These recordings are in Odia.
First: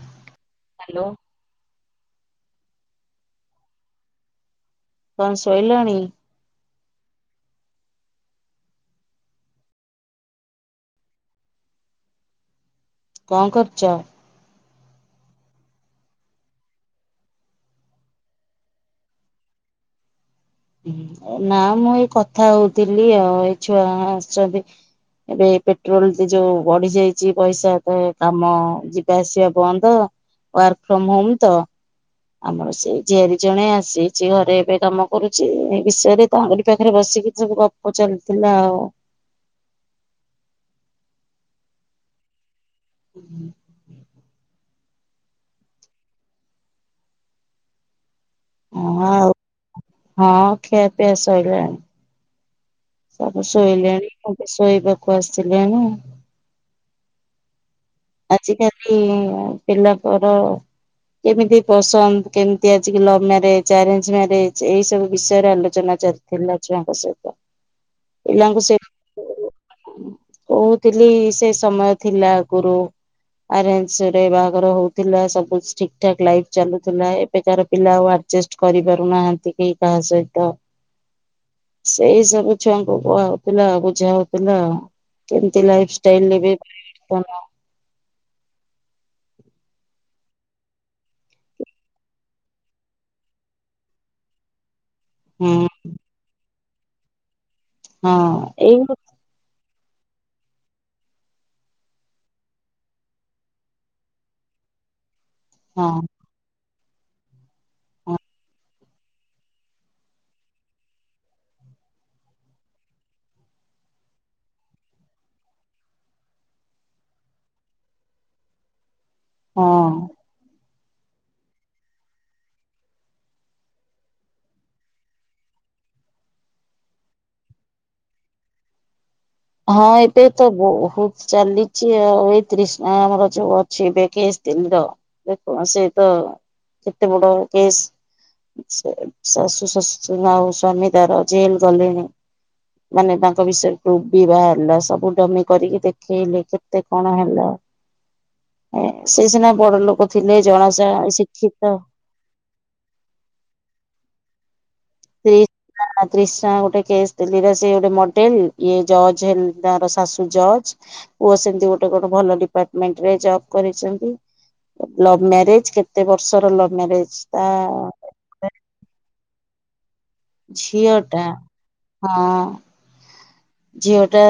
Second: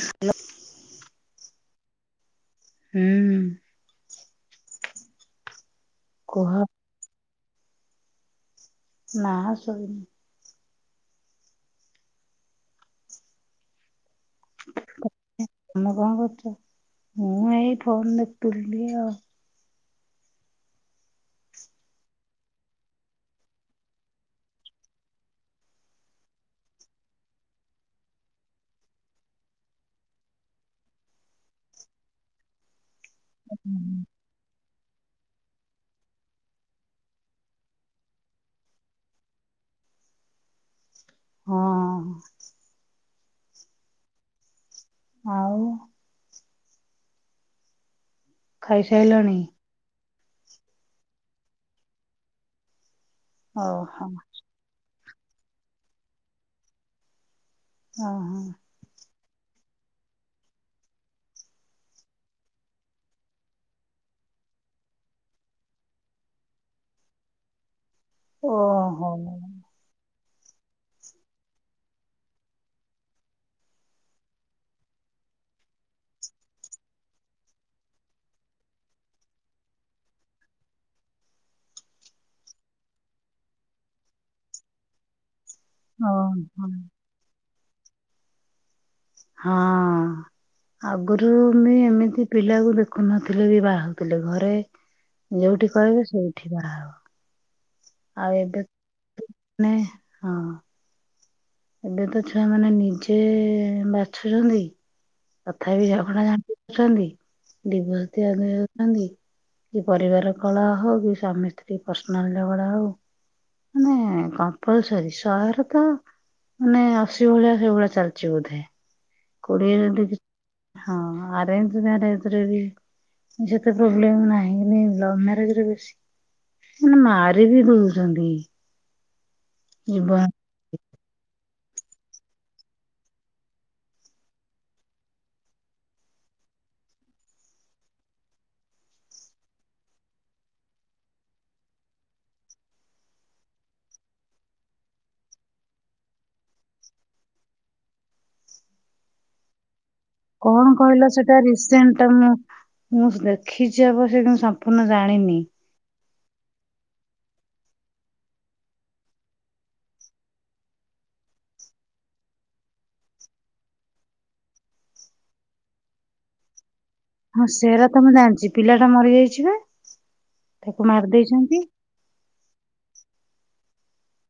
ହାଲୋ। ହାଲୋ। ହୁଁ। କଣ ଶୋଇଲଣି? କୁହ? ନା ଶୋଇନି। କଁ କରୁଚ? ତମେ କଁ କରୁଚ ମୁଁ ଏଇ ଫୋନ ଦେଖୁଥିଲି ଆଉ ନା ମୁଁ ଏଇ କଥା ହଉଥିଲି ଆଉ ଏଇ ଛୁଆ ଆସିଛନ୍ତି। ଏବେ ପେଟ୍ରୋଲ ଯୋଉ ବଢି ଯାଇଚି ପଇସା ତ କାମ ଯିବା ଆସିବା ବନ୍ଦ। ୱାର୍କ ଫ୍ରମ ହୋମ ତ ଆମର ସେ ଝିଆରି ଜଣେ ହୁଁ। ଆସି ଜିଓରେ ଏବେ କାମ କରୁଚି ସେ ବିଷୟରେ ତାଙ୍କରି ପାଖରେ ବସିକି ସବୁ ଗପ ଚାଲିଥିଲା ଆଉ ହଁ। ହୁଁ। ଆଉ ହଁ ଆଉ ଖାଇସାଇଲଣି? ହଁ ଖିଆ ପିଆ ସଇଲାଣି ସବୁ ଓହୋ ଶୋଇଲେଣି ଆଉ ଶୋଇବାକୁ ଆସିଲେଣି। ଓହୋ ଆଜିିକାଲି ପିଲାଙ୍କର କେମିତି ପସନ୍ଦ କେମିତି ଆଜି ଲଭ ମ୍ୟାରେଜ ଆରେଞ୍ଜ ମ୍ୟାରେଜ ଏଇ ସବୁ ବିଷୟରେ ଆଲୋଚନା ଚାଲି ପିଲାଛୁଆଙ୍କ ସହିତ। ପିଲାଙ୍କୁ ସେ ଓହୋ। କହୁଥିଲି ସେ ସମୟ ଥିଲା ଆଗରୁ ଆରେଞ୍ଜରେ ବାହାଘର ହଉଥିଲା ସବୁ ଠିକ୍ ଠାକ୍ ଲାଇଫ ଚାଲୁଥିଲା ଏବେକାର ପିଲା ଆଉ ଅଜେଷ୍ଟ କରିପାରୁନାହାନ୍ତି କେହି କାହା ସହିତ ସେଇ ସବୁ ଛୁଆଙ୍କୁ କୁହା ହଉଥିଲା ବୁଝାହଉଥିଲା। କେମତି ଲାଇଫଷ୍ଟାଇଲର ଏବେ ଓହୋ। ହଁ। ଆଗରୁ ବି ଏମିତି ପିଲାକୁ ଦେଖୁନଥିଲେ ବି ବାହା ହଉଥିଲେ ଘରେ ଯୋଉଠି ହୁଁ କହିବେ ସେଇଠି ବାହା ହଁ ହବ ଆଉ ଏବେ ଏଇ ନାଇଁ ହଁ। ଏବେ ତ ଛୁଆମାନେ ନିଜେ ବାଛୁଛନ୍ତି। ହଁ ତଥାପି ଝଗଡ଼ା ଜାଣୁଛନ୍ତି ଡିଭୋସ ହଁ ଦିଆ ଦି ସେ ପରିବାର କଳହ ହଉ କି ସ୍ବାମୀ ସ୍ତ୍ରୀ ପର୍ସନାଲ ଝଗଡ଼ା ହଉ ମାନେ କମ୍ପଲସରୀ ସହେ ରୁ ତ ମାନେ ଅଶୀ ଭଳିଆ ସେଇଭଳିଆ ଚାଲିଚି ବୋଧେ କୋଡିଏ ହଁ ଯଦି ହଁ ଆରେଞ୍ଜ ମ୍ୟାରେଜ୍ ରେ ବି ଯେତେ ପ୍ରୋବ୍ଲେମ ନାହିଁ ଲଭ ମ୍ୟାରେଜରେ ବେଶୀ। ମାନେ ମାରି ବିି ଦଉଚନ୍ତି। ହଁ ଏବେ ତ ବହୁତ ଚାଲିଚି ଆଉ ଏଇ ତ୍ରିଷ୍ଣା ଆମର ଯୋଉ ଅଛି ବେକିଏସ୍ ତିନ୍ଦ ଦେଖୁନ ସେ ତ କେତେ ବଡ କେସ୍? ସେ ଶାଶୁ ଶ୍ୱଶୁର ଆଉ ସ୍ବାମୀ ତାର ଜେଲ ଗଲେଣି। ମାନେ ତାଙ୍କ ବିଷୟରେ କ ବିବାହ ହେଲା ସବୁ ଡମି କରିକି ଦେଖେଇଲେ କେତେ କଣ ହେଲା? ସେ ସିନା ବଡ ଲୋକ ଥିଲେ ଜଣାଶା ଶିକ୍ଷିତ ତ ମୁଁ ଦେଖିଛି ଅବଶ୍ୟ କିନ୍ତୁ ସମ୍ପୂର୍ଣ୍ଣ ଜାଣିନି। ତ୍ରିଷାଟା ଗୋଟେ କେସ୍ ଦିଲ୍ଲୀର ସେ ଗୋଟେ ମଡେଲ ଇଏ ଜଜ ହେ ତାର ଶାଶୁ ଜଜ। ପୁଅ ସେମିତି ଗୋଟେ କଣ ଡିପାର୍ଟମେଣ୍ଟରେ ଜବ କରିଛନ୍ତି? ଲଭ ମ୍ୟାରେଜ କେତେ ବର୍ଷର ଲଭ୍ ମ୍ୟାରେଜ? ହଁ ତା ସେରା ତ ମୁଁ ଜାଣିଛି ପିଲାଟା ମରିଯାଇଛି ବା ତାକୁ ମାରି ଝିଅଟା ଦେଇଛନ୍ତି ହଁ ଝିଅଟା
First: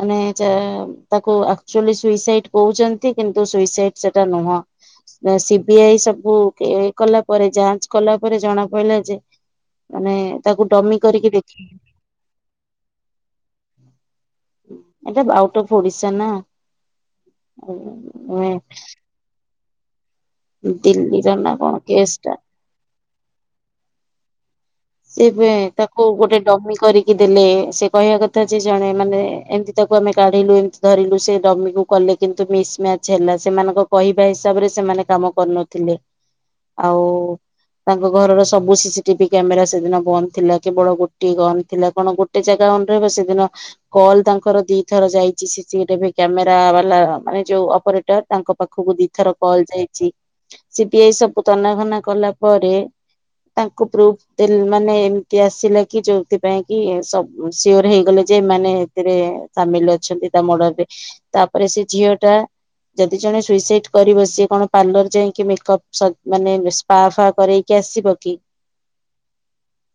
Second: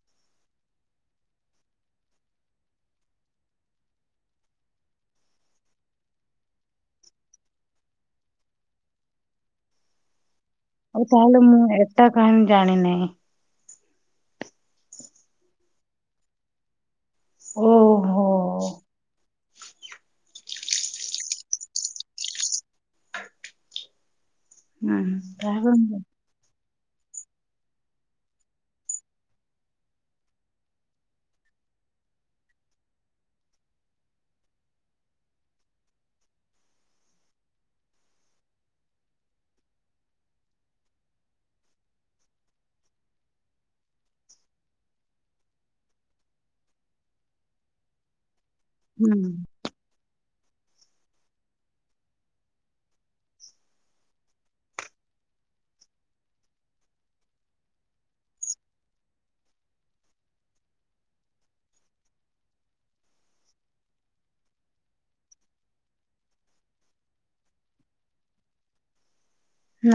ମାନେ ଚାମ୍ ତାକୁ ଆକ୍‌ଚୁଆଲି ସୁଇସାଇଟ୍ କହୁଛନ୍ତି କିନ୍ତୁ ସୁଇସାଇଟ୍ ସେଟା ନୁହଁ ସିବିଆଇ ସବୁ କେୱାଇ କଲା ପରେ ଯାଞ୍ଚ କଲା ପରେ ଜଣା ପାଇଲା ଯେ ମାନେ ତାକୁ ଡମି କରିକି ଦେଖି ତା କାହାଣି ଜାଣିନାଇଁ ଏଟା ବା ଆଉଟ୍ ଅଫ୍ ଓଡିଶା ନାଁ ଓହୋ ଦିଲ୍ଲୀର ନାଁ କଣ କେସ୍ ଟା ହୁଁ ନା ସେବେ ତାକୁ ଗୋଟେ ଡମି କରି କି ଦେଲେ ସେ କହିବା କଥା ଯେ ଜଣେ ମାନେ ଏମ୍‌ତି ତାକୁ ଆମେ କାଢ଼ିଲୁ ଏମ୍‌ତି ଧରିଲୁ ସେ ଡମିକୁ କଲେ କିନ୍ତୁ ମିସ୍‌ମ୍ୟାଚ୍ ହେଲା ସେମାନଙ୍କ କହିବା ହିସାବ୍‌ରେ ସେମାନେ କାମ କର୍‌ନଥିଲେ ଆଉ ତାଙ୍କ ଘରର ସବୁ ସିସିଟିପି କ୍ୟାମେରାସ୍ ସେଦିନ ବନ୍ଦ୍ ଥିଲା କେବଳ ଗୋଟିଏ ଗନ୍ ଥିଲା କଣ ଗୋଟେ ଜାଗା ଅନ୍ ରହିବ ସେଦିନ କଲ୍ ତାଙ୍କର ଦିଥର ଯାଇଚି ସିସିଟିଭି କ୍ୟାମେରା ବାଲା ମାନେ ଯଉ ଅପରେଟର୍ ତାଙ୍କ ପାଖକୁ ଦିଥର କଲ୍ ଯାଇ ଚି ସିବିଆଇ ସବୁ ତନାଘନା କଲା ପରେ ତାଙ୍କୁ ପ୍ରୁପ୍ ତେଲ୍‌ମାନେ ଏମ୍‌ତି ଆସିଲେ କିଯୋଉଥିପାଇଁ କି ସବ୍ ସିଓର୍ ହେଇଗଲେ ଯେ ଏମାନେ ଏଥିରେ ସାମିଲ୍ ଅଛନ୍ତି ତା ମଡର୍‌ରେ ତାପରେ ସେ ଝିଅ ଟା ଯଦି ଜଣେ ସୁଇସାଇଟ୍ କରିବ ସେ କଣ ପାର୍ଲର୍ ଯାଇଙ୍କି ମେକପ୍ ସ ମାନେ ବେସ୍ ପା ଫା କରେଇକି ଆସିବ କି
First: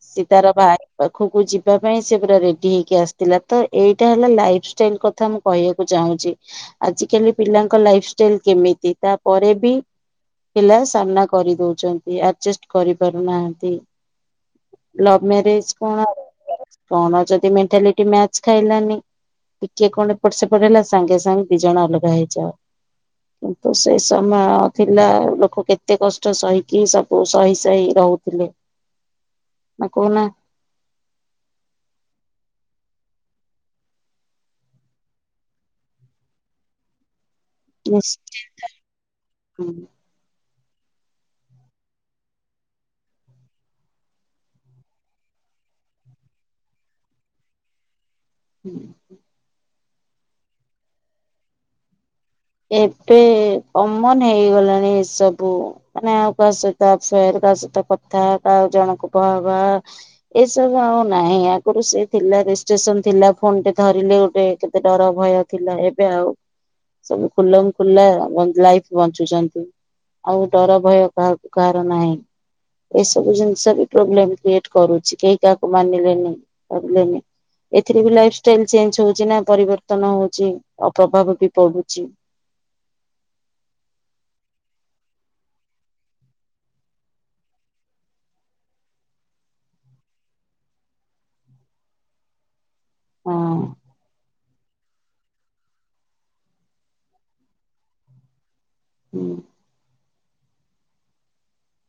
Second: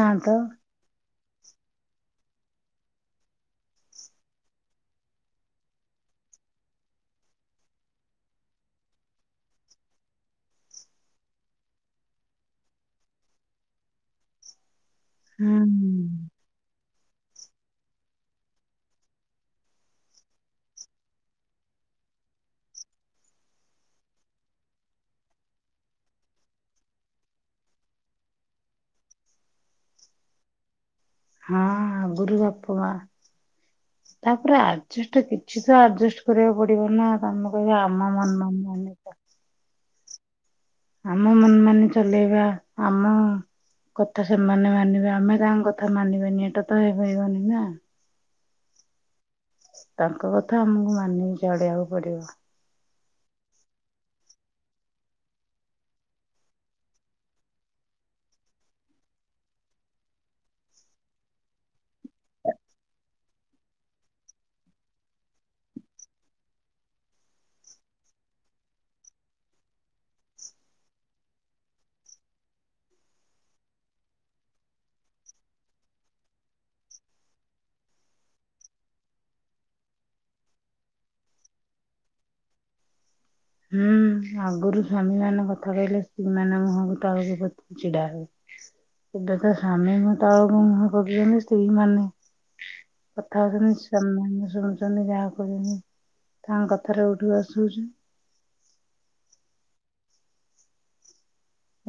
ସେ ତ ତାର ଭା ପାଖକୁ ଯିବା ପାଇଁ ସେ ପୁରା ରେଡି ହେଇକି ଆସ୍‌ଥିଲା ତ ଏଇଟା ହେଲା ଲାଇଫ୍‌ଷ୍ଟାଇଲ୍ କଥା ମୁଁ କହିବାକୁ ଚାହୁଁଚି ଆଜିକାଲି ପିଲାଙ୍କ ଲାଇଫ୍‌ଷ୍ଟାଇଲ୍ କେମିତି ତା ପରେ ବି ପିଲା ସାମ୍ନା କରି ଦଉଚନ୍ତି ଆଯେଷ୍ଟ୍ କରି ପାରୁନାହାଁନ୍ତି ଲଭ୍ ହୁଁ ମ୍ୟାରେଜ୍ କଣ ଆରେଞ୍ ମ୍ୟାରେଜ୍ କଣ ଯଦି ମେଣ୍ଟାଲିଟି ମ୍ୟାଚ୍ ଖାଇଲାନି ଟିକିଏ କଣ ଏପଟ୍ ସେପଟ୍ ହେଲା ସାଙ୍ଗେ ସାଙ୍ଗେ ଦିଜଣ ଅଲଗା ହେଇଯାଅ କିନ୍ତୁ ସେ ସମାୟ ଥିଲା ଲୋକ କେତେ କଷ୍ଟ ସହିକି ସବ୍ କଉ ସହି ସହି ରହୁଥିଲେ ନାଁ କଉ ନାଁ ହାଁ ବୁରୁ ବାପା ମା ତାପରେ ଆଡ୍‌ଯଷ୍ଟ କିଛି ତ ଆଡ୍‌ଯଷ୍ଟ୍ କରିବାକୁ ପଡିବ ନା ଆମକୁ କହିବେ ଆମ ମନ ମାନି ଚା ହୁଁ ଆମ ମନ୍ ମାନି ଚଲେଇବା ଆମ କଥା ସେମାନେ ମାନିବେ ଆମେ ତାଙ୍କ କଥା ମାନିବାନି ଏଟା ତ ହେଇପାରିବନି ନାଁ ହୁଁ ତାଙ୍କ କଥା ଆମୁକୁ ମାନିଗି ଚଳିବାକୁ ପଡିବ ଏପେ କମନ୍ ହେଇଗଲାଣି ଏସବୁ ମାନେ ଆଉ କାହା ସହିତ ଆଫେଆର୍ ବା ସେ ତା କଥା ତା ଆଉ ଜଣଙ୍କୁ ବାହା ହବା ଏସବୁ ଆଉ ନାଇଁ ଆଗୁରୁ ସେ ଥିଲା ରେଷ୍ଟ୍ରେସନ୍ ଥିଲା ଫୋନ୍ ଟେ ଧରିଲେ ଗୋଟେ କେତେ ଡର ଭୟ ଥିଲା ଏବେ ଆଉ ସବୁ ଖୁଲମ୍ ଖୁଲା ମନ୍ଦ୍ ଲାଇଫ୍ ବଞ୍ଚୁଚନ୍ତି ଆଉ ଡର ଭୟ କାହାକୁ କାଆର ନାଇଁ ଏସବୁ ଜିନ୍‌ଷ ବି ପ୍ରୋବ୍ଲେମ୍ କ୍ରିଏଟ୍ କରୁଚି କେହି କାହାକୁ ମାନିଲେନି ପାରିଲେନି ଏଥିରେ ବି ଲାଇଫ୍‌ଷ୍ଟାଇଲ୍ ଚେଞ୍ଚ୍ ହଉଚି ନା ପରିବର୍ତ୍ତନ ହଉଚି ଓ ପ୍ରଭାବ ବି ପଡୁ ଚିଉ ହୁଁ ଆଗୁରୁ ସ୍ୱାମୀମାନେ କଥା କହିଲେ ସ୍ତ୍ରୀମାନେ ମୁହଁକୁ ତଳକୁ ପୋତି କି ଛିଡା ହେବେ ଏବେ ତ ସ୍ଵାମୀ ମ ତଳକୁ ମୁହଁ ପକେଇଅନ୍ତି ସ୍ତ୍ରୀମାନେ କଥା ହଉଛନ୍ତି ହଁ। ସେମାନେ ଶୁଣୁ ଚ ସେମାନେ ଯାହା କହୁଛନ୍ତି ତାଙ୍କ କଥାରେ ଉଠୁ ବସ ହଉଛନ୍ତି। ହୁଁ।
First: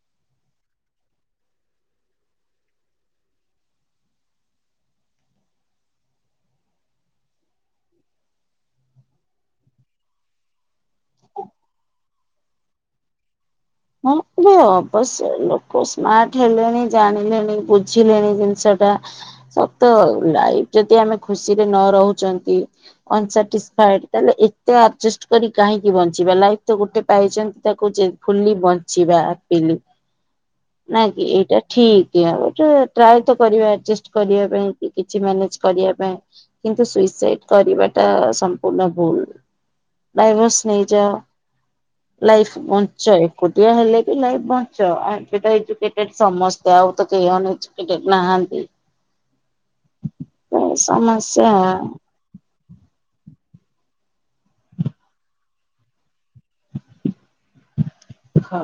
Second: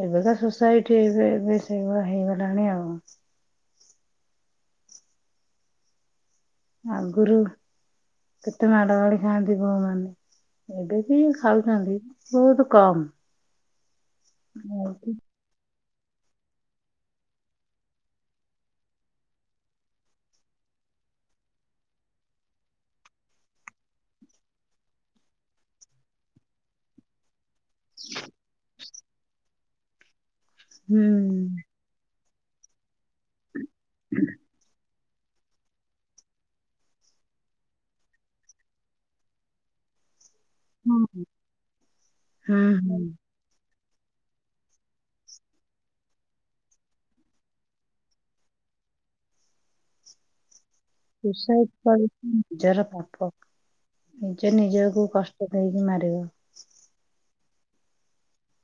ଏବେ ତ ସୋସାଇଟି ଏବେ ଏବେ ସେଇଭଳିଆ ହେଇଗଲାଣି ଆଉ। ଆଗରୁ କେତେ ମାଡ ଗାଳି ଖାଆନ୍ତି ବୋହୁମାନେ। ଏବେ ବି ଖାଉଛନ୍ତି, ବହୁତ କମ। ହଁ ବସ ହୁଁ ଅବଶ୍ୟ ଏଇନୁ ଲୋକ ସ୍ମାର୍ଟ ହେଲେଣି ଜାଣିଲେଣି ବୁଝିଲେଣି ଜିନିଷଟା। ସତ ଲାଇଫ ଯଦି ଆମେ ଖୁସିରେ ନ ରହୁଛନ୍ତି ଅନ୍ ସାଟିସ୍ଫାଇଡ୍ ତାହେଲେ ଏତେ ଅର୍ଜଷ୍ଟ କରି କାହିଁକି ବଂଚିବା, ଲାଇଫ ତ ଗୋଟେ ପାଇଛନ୍ତି ତାକୁ ଯେ ଫୁଲି ବଞ୍ଚିବା ହାପିଲି ନାଇ କି ଏଇଟା ହୁଁ ଠିକ୍, ଆଉ ତ ଟ୍ରାଏ ତ କରିବା ଆଡଜଷ୍ଟ କରିବା ପାଇଁକି। କିଛି ମ୍ୟାନେଜ କରିବା ପାଇଁ, କିନ୍ତୁ ସୁଇସାଇଡ କରିବାଟା ସମ୍ପୂର୍ଣ୍ଣ ଭୁଲ। ଡାଇଭର୍ସ ନେଇଯା ଲାଇଫ୍ ହୁଁ ଵଞ୍ଚ ହେ ଏକୁଟିଆ ହେଲେ ବି ଲାଇଫ ବଞ୍ଚ, ଆଉ ଏବେ ତ ଏଜୁକେଟେଡ଼୍ ସମସ୍ତେ ଆଉ ତ କେହି ଅନ୍ ଏଜୁ କେଟେଡ୍ ନାହାନ୍ତି। ସମସ୍ୟା ସୁୁସାଇଡ୍ କରି ନିଜର ପାପ ନିଜେ ନିଜକୁ କଷ୍ଟ ଦେଇକି ମାରିବ। ହଁ।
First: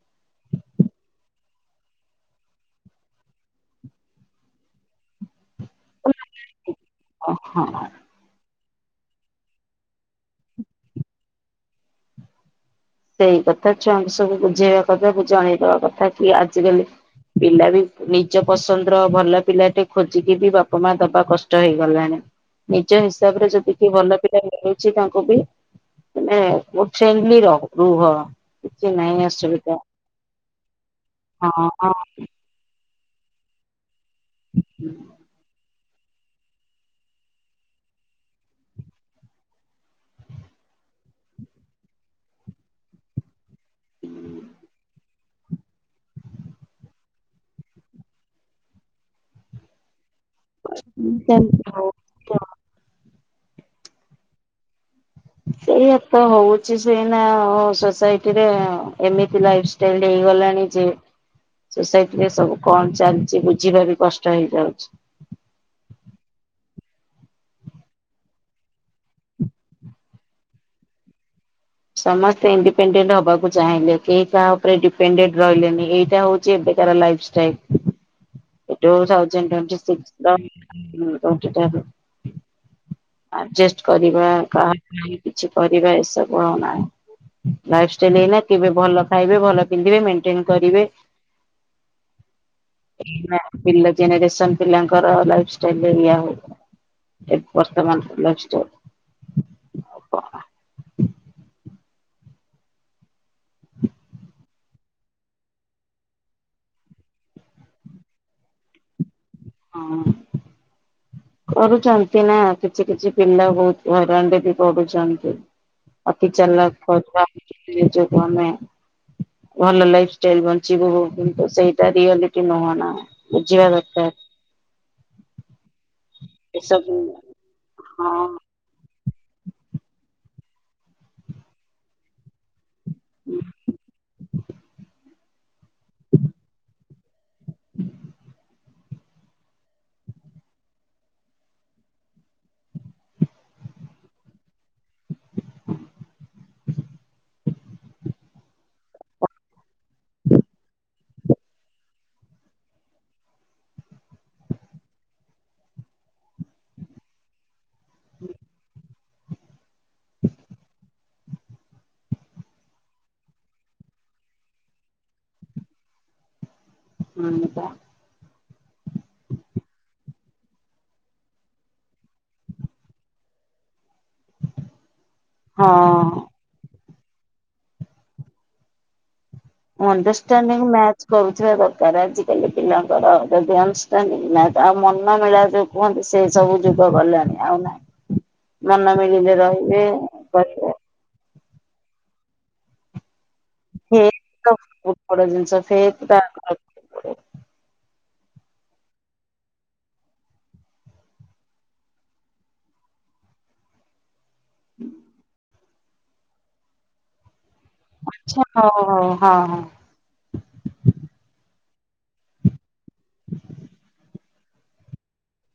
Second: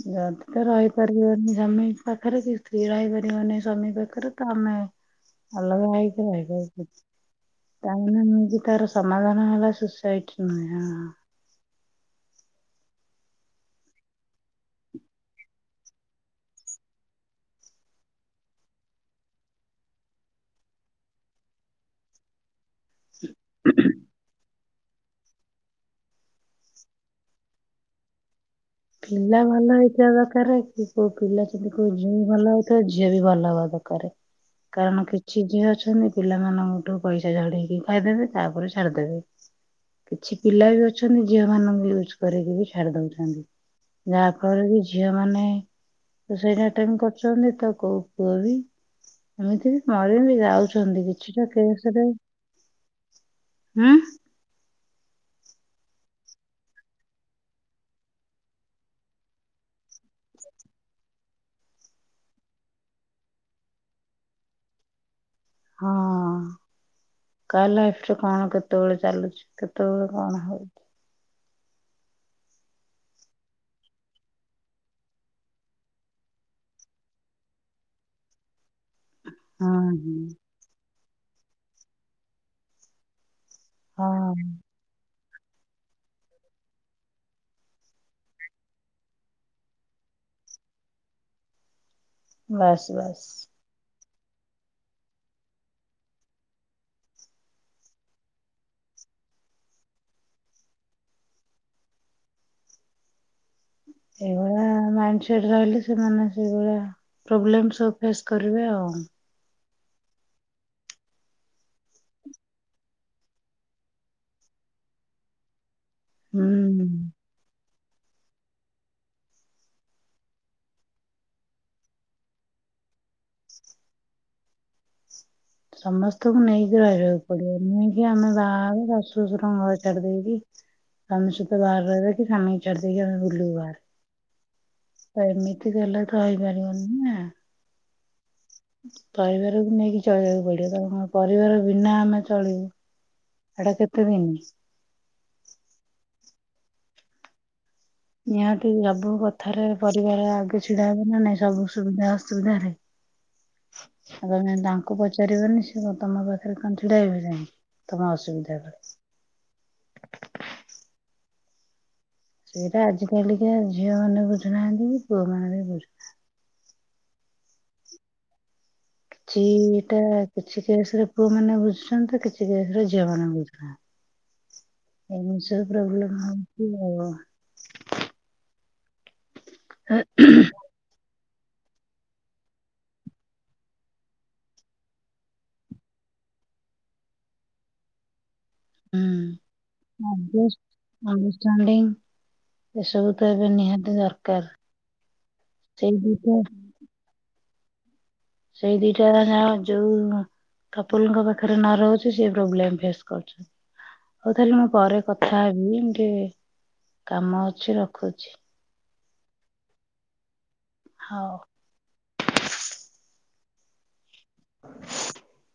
ଯଦି ତ ରହିପାରିବନି ସ୍ୱାମି ପାଖରେ, କି ସ୍ତ୍ରୀ ରହିପାରିବନି ସ୍ୱାମି ପାଖରେ ତ ଆମେ ହୁଁ [inaudible] ଅଲଗା ହେଇକି ରହିଵା ଉଚିତ୍, ହଁ। ତା ହଁ ମୁଁ ବି ତାର ସମାଧାନ ହେଲା ସୁସାଇଟ୍ ନୁହେଁ ହଁ ହଁଁ। ସେଇ କଥା ଛୁଆଙ୍କୁ ସବୁ ବୁଝେଇବା କଥା ଜଣେଇଦବା କଥା କି ଆଜି କାଲି ପିଲା ବି ନିଜ ପସନ୍ଦର ଭଲ ପିଲାଟେ ଖୋଜିକି ବି ବାପା ମା ଦବା କଷ୍ଟ ଷ୍ଟ ହେଇଗଲାଣି, ନିଜ ହିସାବରେ ଯଦି କିଏ ଭଲ ପିଲା ଛି ତାଙ୍କୁ ବି ମାନେ ଫ [unintelligible] ର ରୁହ କିଛି ନାହିଁ ପିଲା ଅସୁବିଧା ଭଲ ହେଇଥିବା ଦରକାର, କି କୋଉ ପିଲା ହଁ କେମିତି କୋଉ ହଁ ଝିଅ ଭଲ ହେଇ ତ ଝିଅ ବି ଭଲ ହବା ଦରକାରେ, କାରଣ କିଛି ଝିଅ ଅଛନ୍ତି ପିଲାମାନଙ୍କଠୁ ପଇସା ଝଡେଇକି ଖାଇଦେବେ, ତାପରେ ଛାଡିଦେବେ କିଛି ପିଲା ବି ଅଛନ୍ତି ଝିଅ ମାନଙ୍କୁ ୟୁଜ କରିକି ବି ଛାଡି ଦଉଛନ୍ତି। ଯାହା ଫଳରେ କି ଝିଅ ମାନେ ତ ସୁଇସାଇଟ ଆଟେମ୍ କରୁଛନ୍ତି ତ କୋଉ ପୁଅ ବି ଏମିତି ବି ମରିବି ଯା ଯାଉଛନ୍ତି, କିଛିଟା ସେମିତି ହଉ କେସ ରେ ହୁଁ ସେଇଆ ତ ହଉଛି ସେଇନା ସୋସାଇଟି ରେ ଏମିତି ଲାଇଫ୍ସ୍ ସ୍ପ୍ରେଡ ହେଇଗଲାଣି ଯେ ସୋସାଇଟିରେ ସବୁ କଣ ଚାଲଚି ବୁଝିବା ବି କଷ୍ଟ ହେଇଯାଉଚି। ହଁ। କା ଲାଇଫ ରେ କଣ କେତେବେଳେ ଚାଲୁଛି, କେତେବେଳେ କଣ ହଉଛି? ସମସ୍ତେ ଇଣ୍ଡିପେଣ୍ଡେଣ୍ଟ ହବାକୁ ଚାହିଁଲେ, କେହି କାହା ଉପରେ ଡିପେଣ୍ଡେଣ୍ଟ ରହିଲେନି, ଏଇଟା ହଉଛି କି ଏବେକାର ଲାଇଫଷ୍ଟାଇଲ୍। ଏ ଟୁଉସ ହଁ ଟଣ୍ଟି ସିକ [unintelligible] ଆର୍ଡଜେଷ୍ଟ ହଁ କରିବା, ହଁ କାହା ପାଇଁ କିଛି କରିବା ଏସବୁ ଆଉ ନାହିଁ। ଲାଇଫଷ୍ଟାଇଲ୍ ଏଇନା କେବେ ଭଲ ଖାଇବେ ଭଲ ପିନ୍ଧିବେ ମେଣ୍ଟେନ୍ କରିବେ ବାସ୍ ବାସ୍। ଏଇନା ପିଲା ଜେନେରେସନ ପିଲାଙ୍କର ଲାଇଫାଷ୍ଟାଇଲ ରେ ଏଇଆ ହଉ [unintelligible] ସେମାନଙ୍କର ଲାଇଫ ଷ୍ଟାଇଲ। ଆଉ କଣ ହଁ। ସେଇଭଳିଆ ମାଇଣ୍ଡ ସେଟ ରହିଲେ, ସେମାନେ ସେଇଭଳିଆ ପ୍ରୋବ୍ଲେମ୍ ଫେସସ୍ କରିବେ ଆଉ। ହଁ। କରୁଚନ୍ତି ନା କିଛି କିଛି ପିଲା ବହୁତ ହଇରାଣରେ ବି ପଡୁଚନ୍ତି। ଅତି ଚାଲାକ୍ ହୁଁ। କହୁଥିବା ନିଜକୁ ଆମେ ଭଲ ଲାଇଫ ଷ୍ଟାଇଲ ବଞ୍ଚିବୁ କିନ୍ତୁ ସେଇଟା ରିଆଲିଟି ନୁହଁ ନା। ବୁଝିବା ଦରକାର। ସମସ୍ତଙ୍କୁ ନେଇକି ଏସବୁ ରହିବାକୁ ପଡିବ ନୁହେଁ କି ହଁ ଆମେ ବାହା ହବୁ ବାସ୍ ଦୁଇଶ ଟଙ୍କା ଘରେ ଛାଡିଦେଇକି ସ୍ବାମୀ ସହିତ ବାହାରେ ରହିବେ କି ସ୍ବାମୀ ଛାଡିଦେଇକି ଆମେ ବୁଲିବୁ ବାହାରେ ତ ଏମିତି ହେଲେ ତ ହେଇପାରିବନି ନା। [unintelligible] ପରିବାରକୁ ନେଇକି ଚଳିଆକୁ ପଡିବ ତ କଣ ପରିବାର ବିନା ଆମେ ଚଳିବୁ। ଏଟା କେତେଦିନ? ନିହାତି ଅବୁ କଥାରେ ପରିବାର ଆଗେ ଛିଡାହେବେ ନା ନାଇଁ ସବୁ ସୁବିଧା ଅସୁବିଧାରେ। ଆଉ ତମେ ତାଙ୍କୁ ପଚାରିବନି ସେ ତମ ପାଖରେ କାଇଁ ଛିଡା ହେବେ କାଇଙ୍କି। ତମ ଅସୁବିଧା ରେ। ସେଇଟା ଆଜ କାଲିକା ଝିଅମାନେ ବୁଝୁନାହାଁନ୍ତି କି ପୁଅମାନେ ବି ବୁଝୁ [unintelligible] ଚି ଏଟା କିଛି କେସରେ ପୁଅମାନେ ବୁଝୁଚନ୍ତି କିଛି କେସରେ ଝିଅମାନେ ବୁଝୁନା ଏମିତି ସବୁ ପ୍ରୋବ୍ଲେମ୍ ହଁ। ହଉଚି ଆଉ। ଅଣ୍ଡରଷ୍ଟାଣ୍ଡଡିଂ ମ୍ୟା ଚ କରୁଥିବା ଦରକାର ଆଜିକାଲି ପିଲାଙ୍କର ଯଦି ଅଣ୍ଡରଷ୍ଟାଡିଂ ମ୍ୟା ଆଉ ମନ ମିଳା ଯୋଉ କୁହନ୍ତି ସେ ସବୁ ଯୁଗ ଗଲାଣି ଆଉ ନାଇଁ। ମନ ମିଳିଲେ ରହିବେ ବ ଅଣ୍ଡରଷ୍ଟାଡିଂ ଏସବୁ ତ ଏବେ ନିହାତି ଫେକ୍ ତ ଦରକାର ବହୁତ ବଡ ଜିନିଷ ସେଇ ଫେକ୍ ଟା ଆଗ ତ ରଖିବାକୁ ପଡିବ। ସେଇ ଦିଇଟା ନା ଯୋଉ କପୁଲଙ୍କ ପାଖରେ ନ ରହୁଚି ସିଏ ପ୍ରୋବ୍ଲେମ ଫେସ୍ କରୁଚି। ହଉ ତାହେଲେ ମୁଁ ପରେ କଥା ହେବି ମୁଁ ଟିକେ କାମ ଅଛି ରଖୁଚି। ଆଚ୍ଛା ହଉ ହଉ ହଁ ହଁ। ହଉ। [inaudible]